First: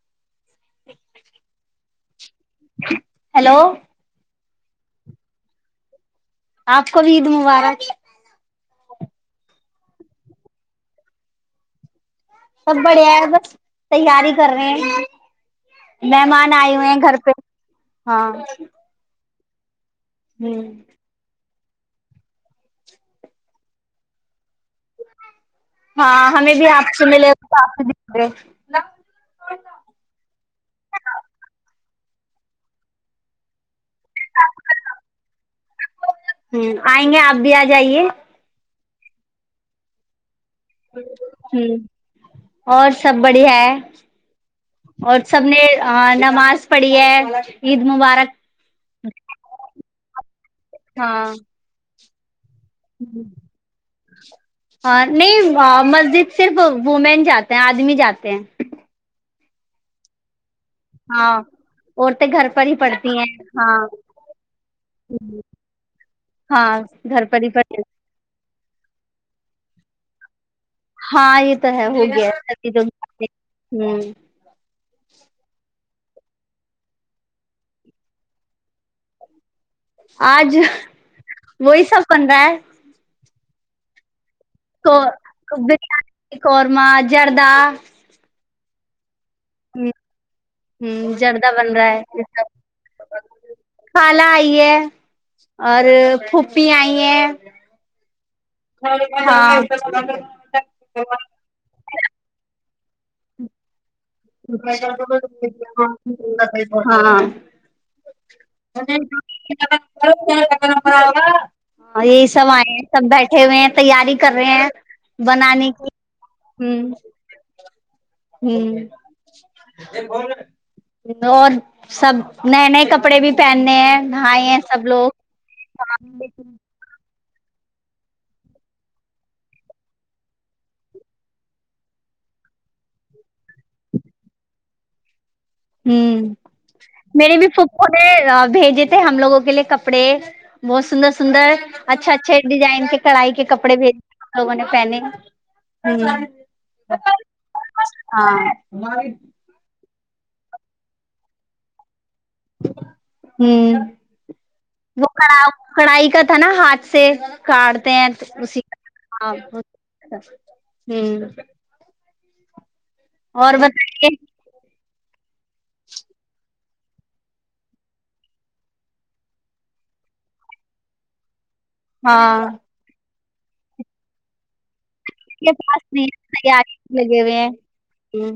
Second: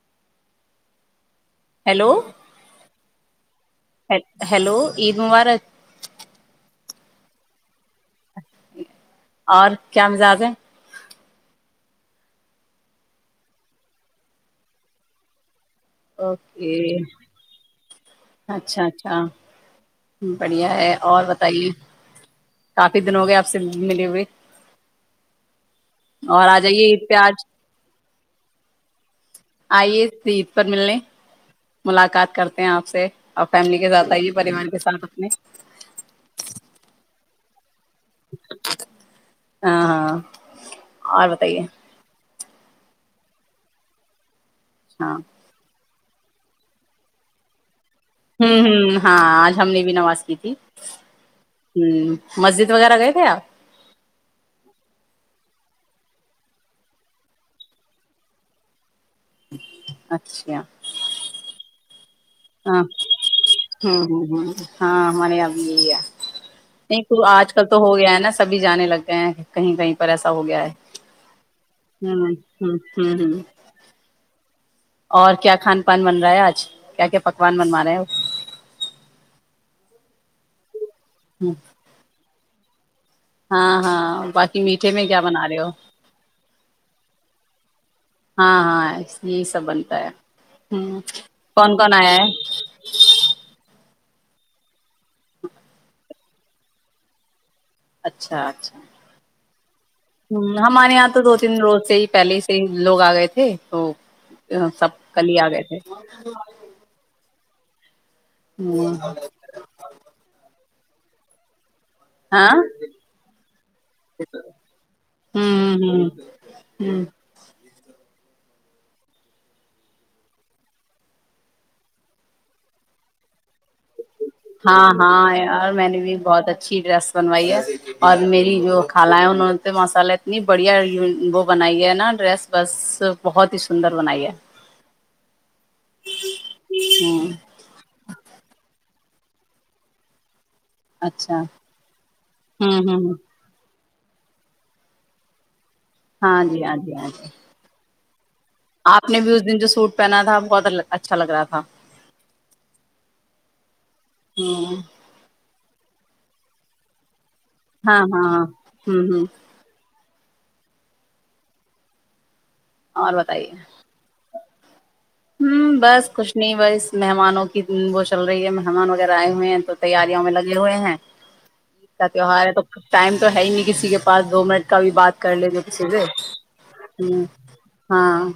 [inaudible] Hello hello hello Eid مبارک آپ کو بھی عید مبارک اور کیا مزاج ہے سب بڑھیا ہے بس تیاری کر رہے ہیں مہمان آئے ہوئے اوکے ہیں گھر پہ ہاں اچھا اچھا ہ بڑھیا ہے اور تئیے کافی دن ہو گئے آپ سے ملی ہوئی ہاں اور ہمیں آ بھی جائیے آپ سے عید پہ آج ملےا آپ آئیے عید پر ملنے ملاقات کرتے ہیں آپ سے اور فیملی کے ساتھ س ہی پریمان کے ساتھ اپنے [unintelligible] ہ آئیں گے آپ بھی [unintelligible] جائیے [unintelligible] ہاں ہاں اور بتائیے ہوں [unintelligible] اور سب بڑھیا ہے ہاں اور سب نے آ نماز پڑے [unintelligible] ہوں ہ ہاں آج ہم نے بھی نماز کی تھی ہاں ہ مسجد وغیرہ گئے تھے آپ ہاں [unintelligible] نہیں مسجد صرف وومین جاتے ہیں آدمی جاتے ہیں [unintelligible] اچھا [unintelligible] ہاں [unintelligible] پر ہی ہاں پڑتی ہیں ہاں ہ ہ ہ ہاں ہمارے یہاں یہی ہے ہاں نہیں تو گھر پر ہی آج کل پڑتی تو ہو گیا ہے نا سب بھی جانے لگ گئے ہیں کہیں کہیں پر ایسا ہو گیا ہے [unintelligible] ہاں یہ تو ہے ہو گیا ہوں ہوں ہوں ہوں ہ اور کیا کھان پان بن رہا ہے آج کیا کیا پکوان بنوا رہے ہیں وہ آج وہی سب پن رہا ہے ہاں ہاں ب [unintelligible] کو بریانی قورما جردہ ہاں ہاں یہی سب ہ بنتا ہے ہوں جردہ کون بن رہا کون آیا ہے کالا آئی ہے اور پھپی آئی ہے اچھا اچھا ہاں ہاں ہ ہمارے یہاں تو دو تین روز سے ہی پہلے ہی سے ہی لوگ آ گئے تھے تو سب کل ہی آ گئے تھے [inaudible] [inaudible] [inaudible] یہی سب ہاں آئے ہیں سب بیٹھے ہوئے ہیں تیاری کر رہے ہیں بنانے ہ کی ہ ہاں اور سب نئے نئے کپڑے بھی پہنے ہاں ہاں اور میں نے بھی بہت اچھی ڈریس بنوائی ہے اور میری جو خال ہے انہوں نے تو مسالا اتنی بڑھیا وہ بنائی ہے نا ڈریس بس بہت ہی سندر بنائی ہے ہ میرے بھی پے بھیجے تھ ہم لوگوں کے لیے کپڑے بہت سندر اچھا سندر اچھا اچھے ہوں ڈزائن ہ کے ہ کڑائی کے کپڑے بھی تو مہینے پنک ہاں جی جی ہاں جی ہاں آپ نے بھی اس دن جو سوٹ پہنا تھا بہت اچھا لگ رہا تھا ہاں وہ کڑا کڑائی کا تھا نا ہاتھ سے کاٹتے ہاں ہیں ہاں ہاں اسی ہوں کا ہ ہاں اور بتائیے ہوں بس کچھ نہیں بس مہمانوں کی وہ چل رہی ہے مہمان وغیرہ آئے ہوئے ہیں تو تیاریوں میں لگے ہوئے ہیں عید کا تہوہار ہاں ہے تو ک ٹائم تو ہے ہی نہیں کسی کے پاس دو منٹ کا بھی بات کر لے جو پاس کسی سے نہیں آ لگے ہ ہوئے ہیں ہاں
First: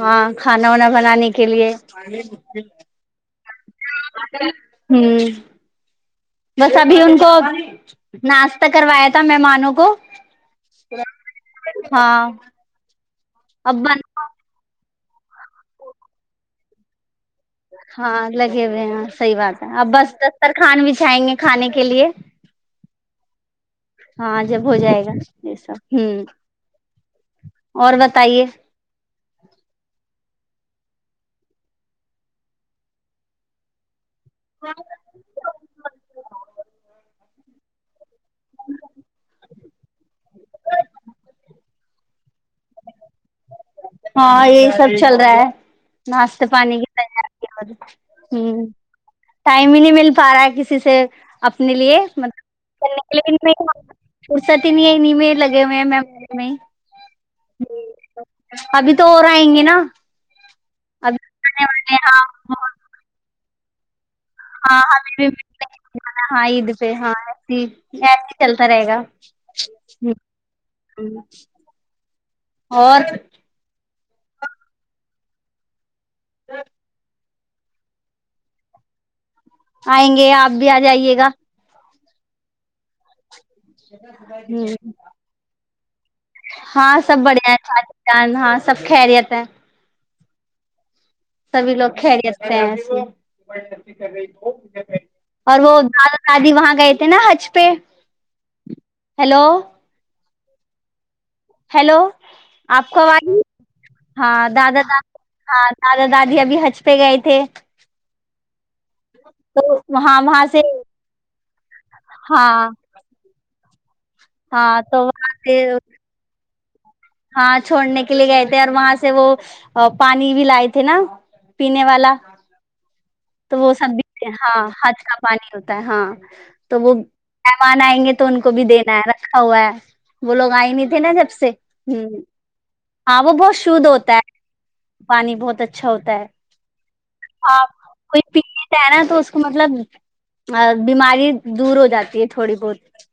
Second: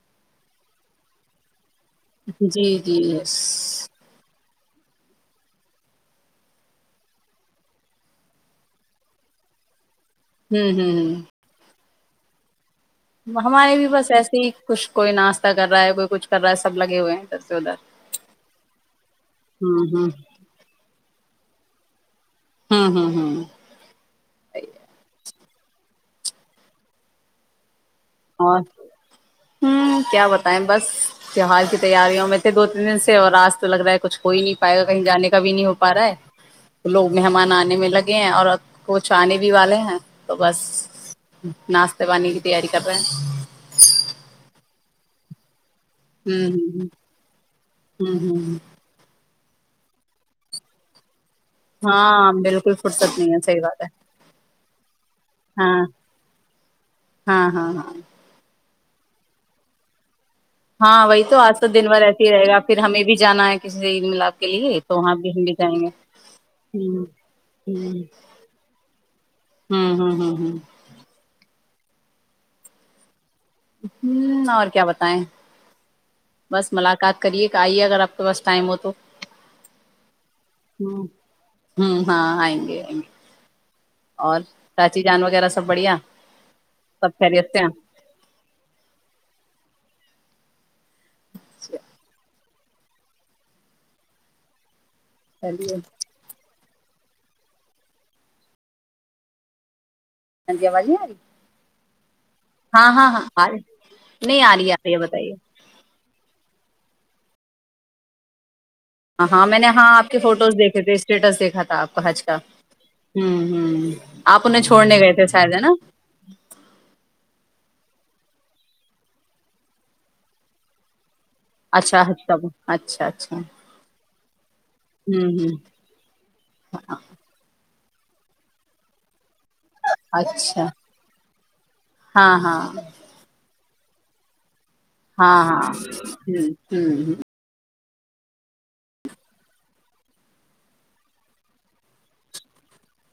ہاں کھانا وانا بنانے کے لیے جی جی یس ہوں بس ابھی ان کو ناشتہ کروایا تھا مہمانوں کو ہوں ہوں ہ ہاں اب ہمارے بھی بن بس ایسے ہی کچش کوئی ناشہ کر رہا ہے کوئی کچھ کر رہا ہے سب لگے ہوئے ہیں سے ادھر ہاں لگے ہوئے ہیں صحیح بات ہے ہوں اب ہوں بس دستر خوان بھی چھائیں گے کھانے کے لیے ہوں ہوں ہوں ہاں جب ہو جائے گا یہ سب ہوں اور بتائیے اور ہوں کیا بتا بس تیوار کی تیاریوں میں تھے دو تین دن سے اور آج تو لگ رہا ہے کچھ کوئی نہیں پائے گا کہیں جانے کا بھی نہیں ہو پا رہا ہے لوگ مہمان آنے میں لگ ہیں اور کچھ آنے بھی والے ہیں تو بس ناشتے پانی کی تیاری کب ہاں یہی سب چل رہا ہے ناشتے پانی ہوں کی ہ ہ ہ ہ ہوں ٹائم ہی نہیں مل پا رہا ہے کسی سے اپنے لیے ہاں بالکل فرصت مبنے نہیں ہے لیے صحیح بات ہے س نہیں میں لگے ہوئے ہیں ہاں ممان ہاں ہاں ہاں میں ابھی تو اور آئیں گے نا ہاں وہی ابھی تو آج ت آنے دن والے بھر ہیں۔ رہتی ہے رہائے گا ہاں پھر ہمیں بھی جانا ہے اس ہاں ہم بھیا ہاں عید پہ ہاں ای ہی ایسے ہی چلتا رہے گا ہوں ہ ہ اور ہوں اور کیا بتائیں بس ملاقات کرے کہ آئیے اگر آپ کے پاس ٹائم ہو تو آئیں گے آپ بھی آ جائیے گا ہوں ہاں آئیں گے آئیں گے اور ہ چاچی جان وغیرہ سب بڑھیا ہاں سب بڑھیا خیریت ہے سے ہیں چا چان ہاں سب خیریت ہے سبھی لوگ کھیل آ ہیں س ل اور وہ چلیے ہاں دال دادی وہاں گئے تھے نا حج پہ ہیلو ہاں جی آوازی آی ہیلو [unintelligible] آپ کو آ رہی نہیں ہاں آ رہی آ دادا رہی ہے داد بتائیے ہاں دادا دادی ابھی حج [unintelligible] سے گ تھے [inaudible] ہاں ہاں میں تو نے ہاں آپ کے وہاں وہاں فوٹوز سے دیکھے تھے اسٹیٹس دیکھا تھا آپ کا حج کا ہاں ہ ہ [unintelligible] آپ انہیں ہاں چھوڑنے تو گئے تھے وہاں شاید سے ہے نا [unintelligible] ہاں چھوڑنے کے لیے گئے تھے اور وہاں سے وہ پانی بھی لائے تھے نا [unintelligible] اچھا والا اچھا اچھا [unintelligible] تو وہ س [unintelligible] ہاں [inaudible] ہد کا ہوں پانی ہوں ہوتا ہے ہاں تو وہ [unintelligible] مان آئیںے تو ان کو بھی دینا ہے نا [unintelligible] ا وہ لوگ اچھا آئے نہیں تھے نا جب سے ہ ہاں ہاں آ وہ بہت [unintelligible] شد ہوتا ہے [unintelligible] پانی ہاں ہاں بہت ہ ہ اچھا ہوتا ہے [unintelligible] ہاں کوئی پیتا ہے نا تو اس کو مطلب بیماری دور ہو جاتی ہے تھوڑی بہت [unintelligible]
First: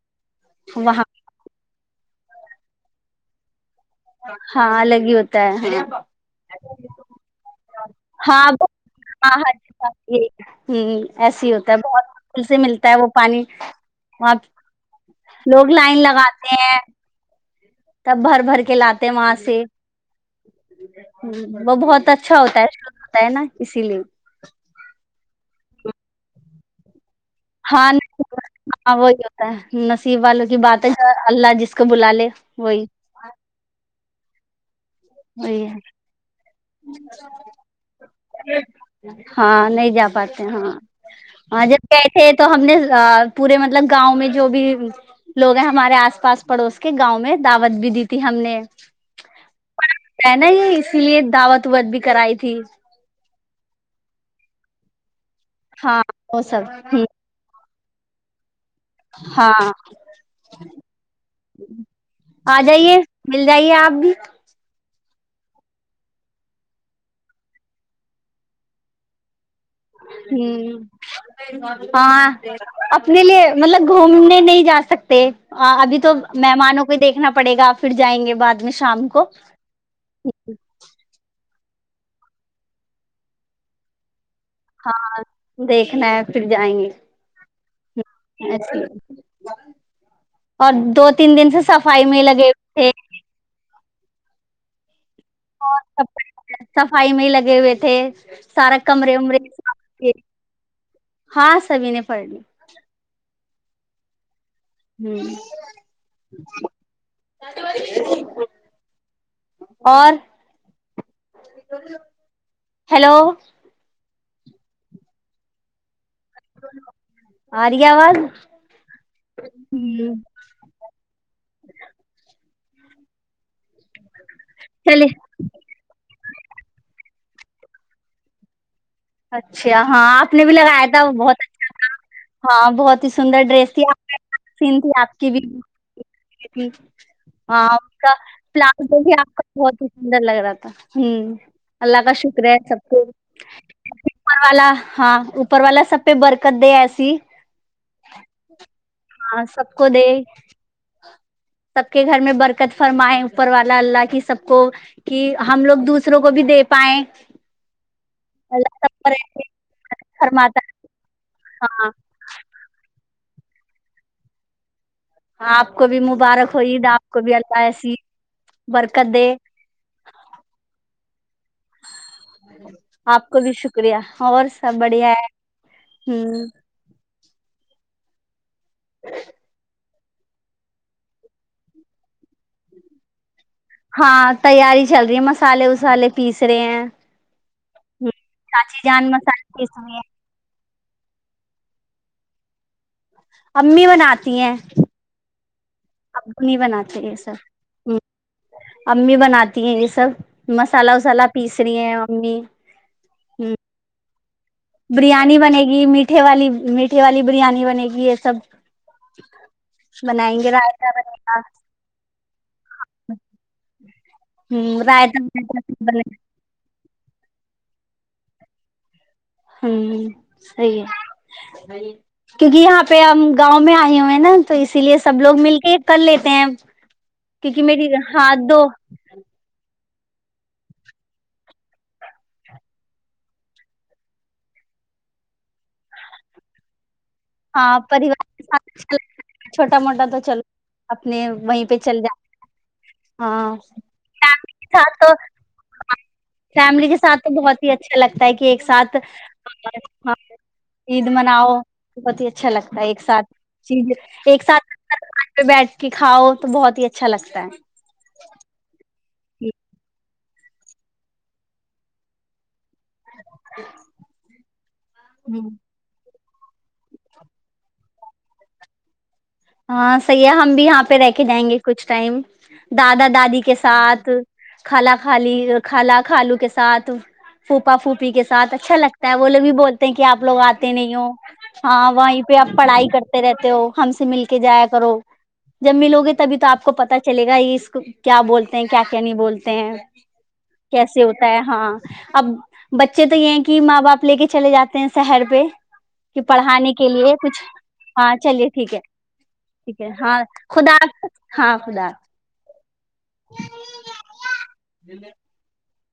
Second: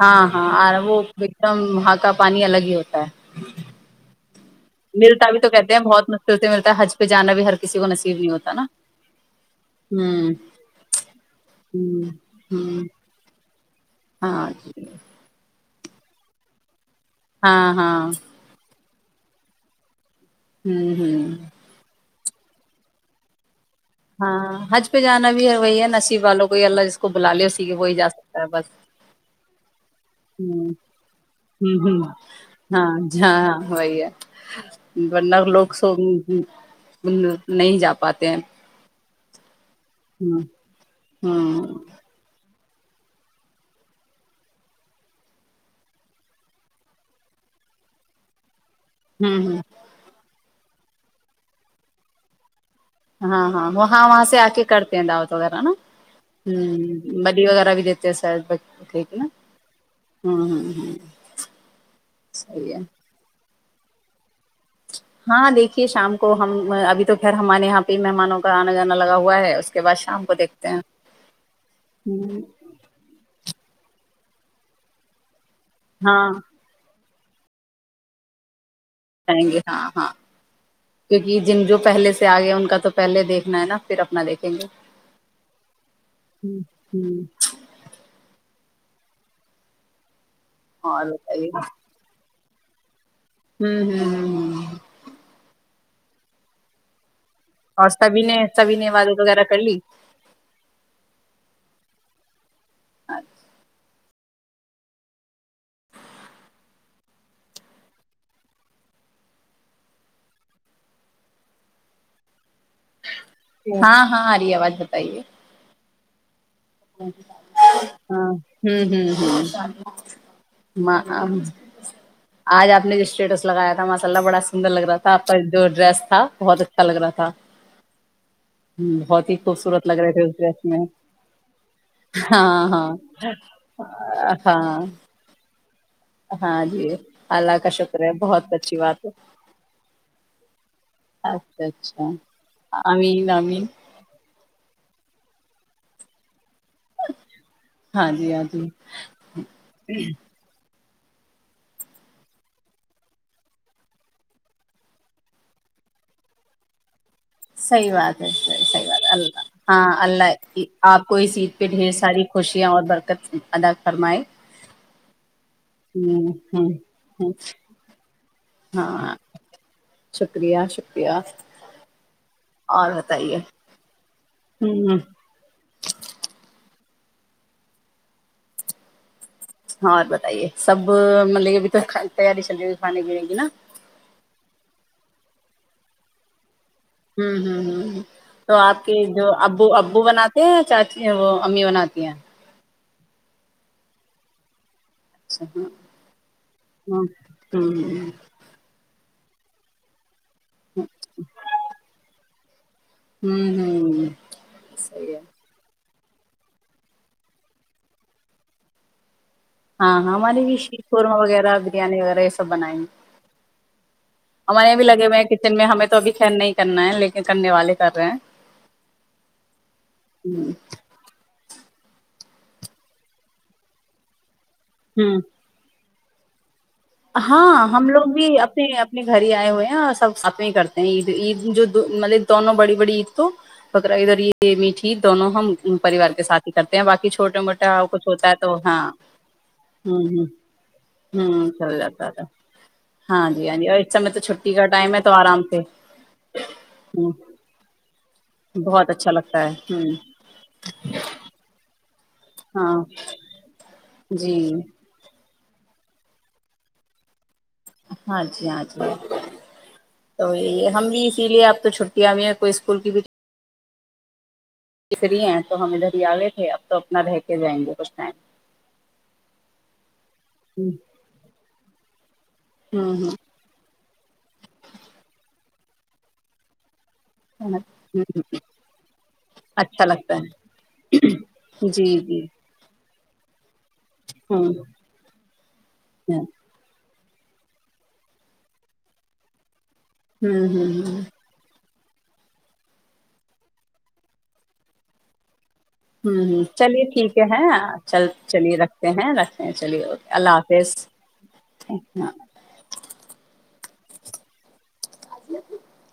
ہاں ہاں آر وہ وہاں وکرم [unintelligible] وہاں کا پانی الگ ہی ہوتا ہے [unintelligible] ہاں الگ ہی ملتا ہوتا بھی تو ہے کہتے ہیں بہت مشکل سے ملتا ہے حج پہ جانا بھی ہر کسی کو نصیب نہیں ہاں ہوتا نا ہاں ہ ہ ہوں ایس ہی ہوتا ہے ہوں بہتل سے ہوں ملتا ہے وہ پانی [unintelligible] ہاں جی [unintelligible] لوگ لائن لگاتے ہیں [unintelligible] ہاں تب بھر بھر کے لاتے [unintelligible] م سےے ہوں [unintelligible] ہوں ہ وہ بہت اچھا [unintelligible] اچھا ہوتا ہے ش ہوتا ہے نا [unintelligible] ہاں حج پہ جانا بھی وہی ہے [unintelligible] نصیب والوں کوئی اللہ [unintelligible] کو بلا لو س کہ ہاں وہی جا سکتا ہے بس [unintelligible] ی والوں کی بات ہے اللہ جس ہوں کو ہوں بلا لے وہی ہاں ہاں وہی ہے [unintelligible] ہاں [inaudible] وہی لوگ ہے سو نہیں جا پاتے ہیں ہاں نہیں جا ہوں پاتے ہاں ہاں ہوں جب گئے تھے تو ہم نے [unintelligible] پورے مطلب گاؤں میں جو بھی لوگ ہیں ہمارے آس پاس پڑوس کے گاؤں میں دعوت بھی دی تھی ہم نے [unintelligible] ہوں ہوں [unintelligible] ہے نا یہ اسی لیے دعوت ووت بھی کرائی تھی [unintelligible] ہاں ہاں وہاں وہاں سے آک کرتے ہیں داوت وغیرہ نا ہ ہاں وہ سب ہ بلیی وغیرہ بھی دیتے سر بچ ہاں آ صحیح ہے جائیے مل جائیے آپ بھی ہاں دیکھیے شام کو ہم ابھی تو پھر ہمارے یہاں پہ مہمانوں کا آنا جانا لگا ہوا ہے کے بعد شام کو دیکھتے ہیں ہ ہاں ہوں اپنے لیے مطلب گ گھومنے نہیں جا سکتے ابھی تو ہاں مہمانوں کو دیکھ نا پڑے گاپ پھر جائیں گے بع میں شام کو جائیں گے ہاں ہاں کیونکہ جن جو پہل سے آگیا ان کا تو پہلے دیکھنا ہے نا پھر اپنا دیکھنا ہاں دیکھنا ہے پھر ہوں جائیں گے ہوں اچ اور دو تین دن سے صفائی میں لگے ہاں ہوں ہ ہ ہ اور سب سفائی میں ہی لگ لگے ہوئے اور تھے سبھی نے سبھی سارا نے کمرے عبادت ومرے وغیرہ کر لی س ہاں سبھی نے فائڈ ہ اور ہیلو ہاں ہاں آ آواز بتائیے ہاں رہی ہے آواز ہوں ہ ہ ہ [unintelligible] آج آپ نے جو اسٹیٹس لگایا تھا ماسال اللہ بڑا سندر لگ رہا چلے تھا آپ کا جو ڈریس تھا بہت اچھا لگ رہا تھا بہت ہی اچھا خوبصورت لگ ہاں رہے تھے آپ اس نے بھی ڈریس میں لگایا تھا بہت اچھا ہاں بہت ہی سندر ڈریس تھی آپ ہاں سین تھی آپ کی بھی ہاں جی اللہ ہاں اس شکر ہے کا بہت اچھی پلازو بات ہے بھی آپ کا بہت ہی سندر لگ رہا تھا ہوں اچھا اللہ اچھا کا شکر ہے سب کو امین امین امر والا [unintelligible] ہاں اوپر والا سب پہ برکت دے ایسی ہاں جی ہاں جی ہاں سب کو دے سب کے گھر میں برکت فرمائے اوپر والا اللہ کی سب کو کہ ہم لوگ دوسروں کو بھی دے پائائے صحیح بات ہے صحیح صحیح بات ہے اللہ ایسے ہاں فرماتا اللہ ہے آپ کو اس عید پہ ڈھیر ہاں ساری خوشیاں اور برکت ادااک فرمائ [unintelligible] ہاں آپ کو بھی مبارک ہو عید آپ کو ہوں بھی اللہ حسید [unintelligible] ہاں شکریہ شک کیایا آپ کو بھی شکریہ اور سب ہوں بڑھیا ہے ہ ہاں اور بتائیے سب مطلب کہ ابھی تو تیاری چل جائے گی کھانے پینے کی نا ہاں تیاری چل رہی ہے مسالے وسالے پیس رہے ہیں ہوں ہوں ہوں ہ [unintelligible] تو آپ چاچی کے جان جو مسالے ابو پیس رہی ابو ہیں بناتے ہیں چاچی یہ وہ امی بناتی ہیں امی بناتی ہیں اچھا ہاں ابو نہیں بناتے ہاں یہ ہ سب [unintelligible] امی بناتی ہیں یہ سب مسالہ وسالا پیس رہی ہیں ممی [unintelligible] ہوں ہوں صحیح ہے بریانی بنے گی [unintelligible] می میٹھے والی میٹھے والی بریانی بنے گی یہ سب ہاں ہاں بنائیں ہماریے گے بھی شیخ رائتا قورما بنے گا وغیرہ بریانی وغیرہ یہ سب بنائیں گے ہمار یہ ہ بھی لگے ہوئے رائتا ہیں کچن میں ہمیں تو بنے ابھی خین نہیں کرنا ہے لیکن کرنے والالے کر رہے ہیں ہوں سی ہے کیونکہ یہاں پہ ہم گاؤں میں آئے ہو ہیں نا تو اسی لیے سب ہوں لوگ مل کے کر لیتے ہیں کیونکہ ہاں میری ہم لوگ بھی ہاتھ اپنے دو اپنے گھر ہی آئے ہوئے ہیں سب سات میں ہی کرتے ہیں عید عید جو مطلب دونوں بڑی بڑی عید تو بکرا عید اور یہ میٹھی دونوں ہم پریوار کے سات ہی کرتے ہیں باقی جو ہاں پریوار کے ساتھ چھوٹا موٹا ہوں تو ہوں چلو اپنے ہوں وہیں پہ چل چل جا ہاں جی ہاں جی اور اس سمے تو چھٹی فیملی کا کے ٹم ساتھ ہے تو آرام سے ہ تا ہے کہ ایک بہت ساتھ اچھا لگتا ہے عید مناؤ بہت ہی اچھا ہاں لگتا ہے ایک ساتھ چیز جی ایک ساتھ [inaudible] پہ بیٹھ کے کھؤ تو بہت ہی اچھا لگتا ہے ہاں جی ہاں جی تو یہ ہم بھی اسی لیے اب تو چھوٹیں بھی ہے کوئی اسکول کی بھی [inaudible] فیری ہیں تو ہم ادھر آگے اب تو اپنا رہ کے جائیں گے کچھ ٹائم ہاں سصیح ہے ہم بھی یہاں پہ رہ کے جائیں گے کچھ ٹائم دادا ہوں دادی کے ساتھ خالا خالی خالا کالو کے ساتھ ہوں پھوپا پھوپی کے ساتھ اچھا لگتا ہے وہ لوگ بھی اچھا بولتے ہیں کہ لگتا آپ لوگ ہے آتے نہیں ہو ہاں جی جی وہیں پہ آپ پڑھائی کرتے رہتے ہو ہاں کے ہوں جایا کرو جب ملو گے ہوں تبھی تو آپ کو پتا چلے گا یہ اس کو کیا بولتے ہیں کیا کیا نہیں بولتے ہیں ہوں ہوں ہوں کیسے ہوتا ہے ہاں اب بچے تو یہ ہے کہ ماں باپ لے کے چلے جاتے ہیں شہر پہ کہ ہوں ہ پڑھانے چلیے کے ٹھیک لیے کچھ ہے چل ہاں چلیے ٹھیک ہے رکھتے ہیں رکھتے ہیں ٹھیک چلیے ہے اوکے ہاں اللہ حافظ خدا حافظ. ہاں خدا ہ [inaudible]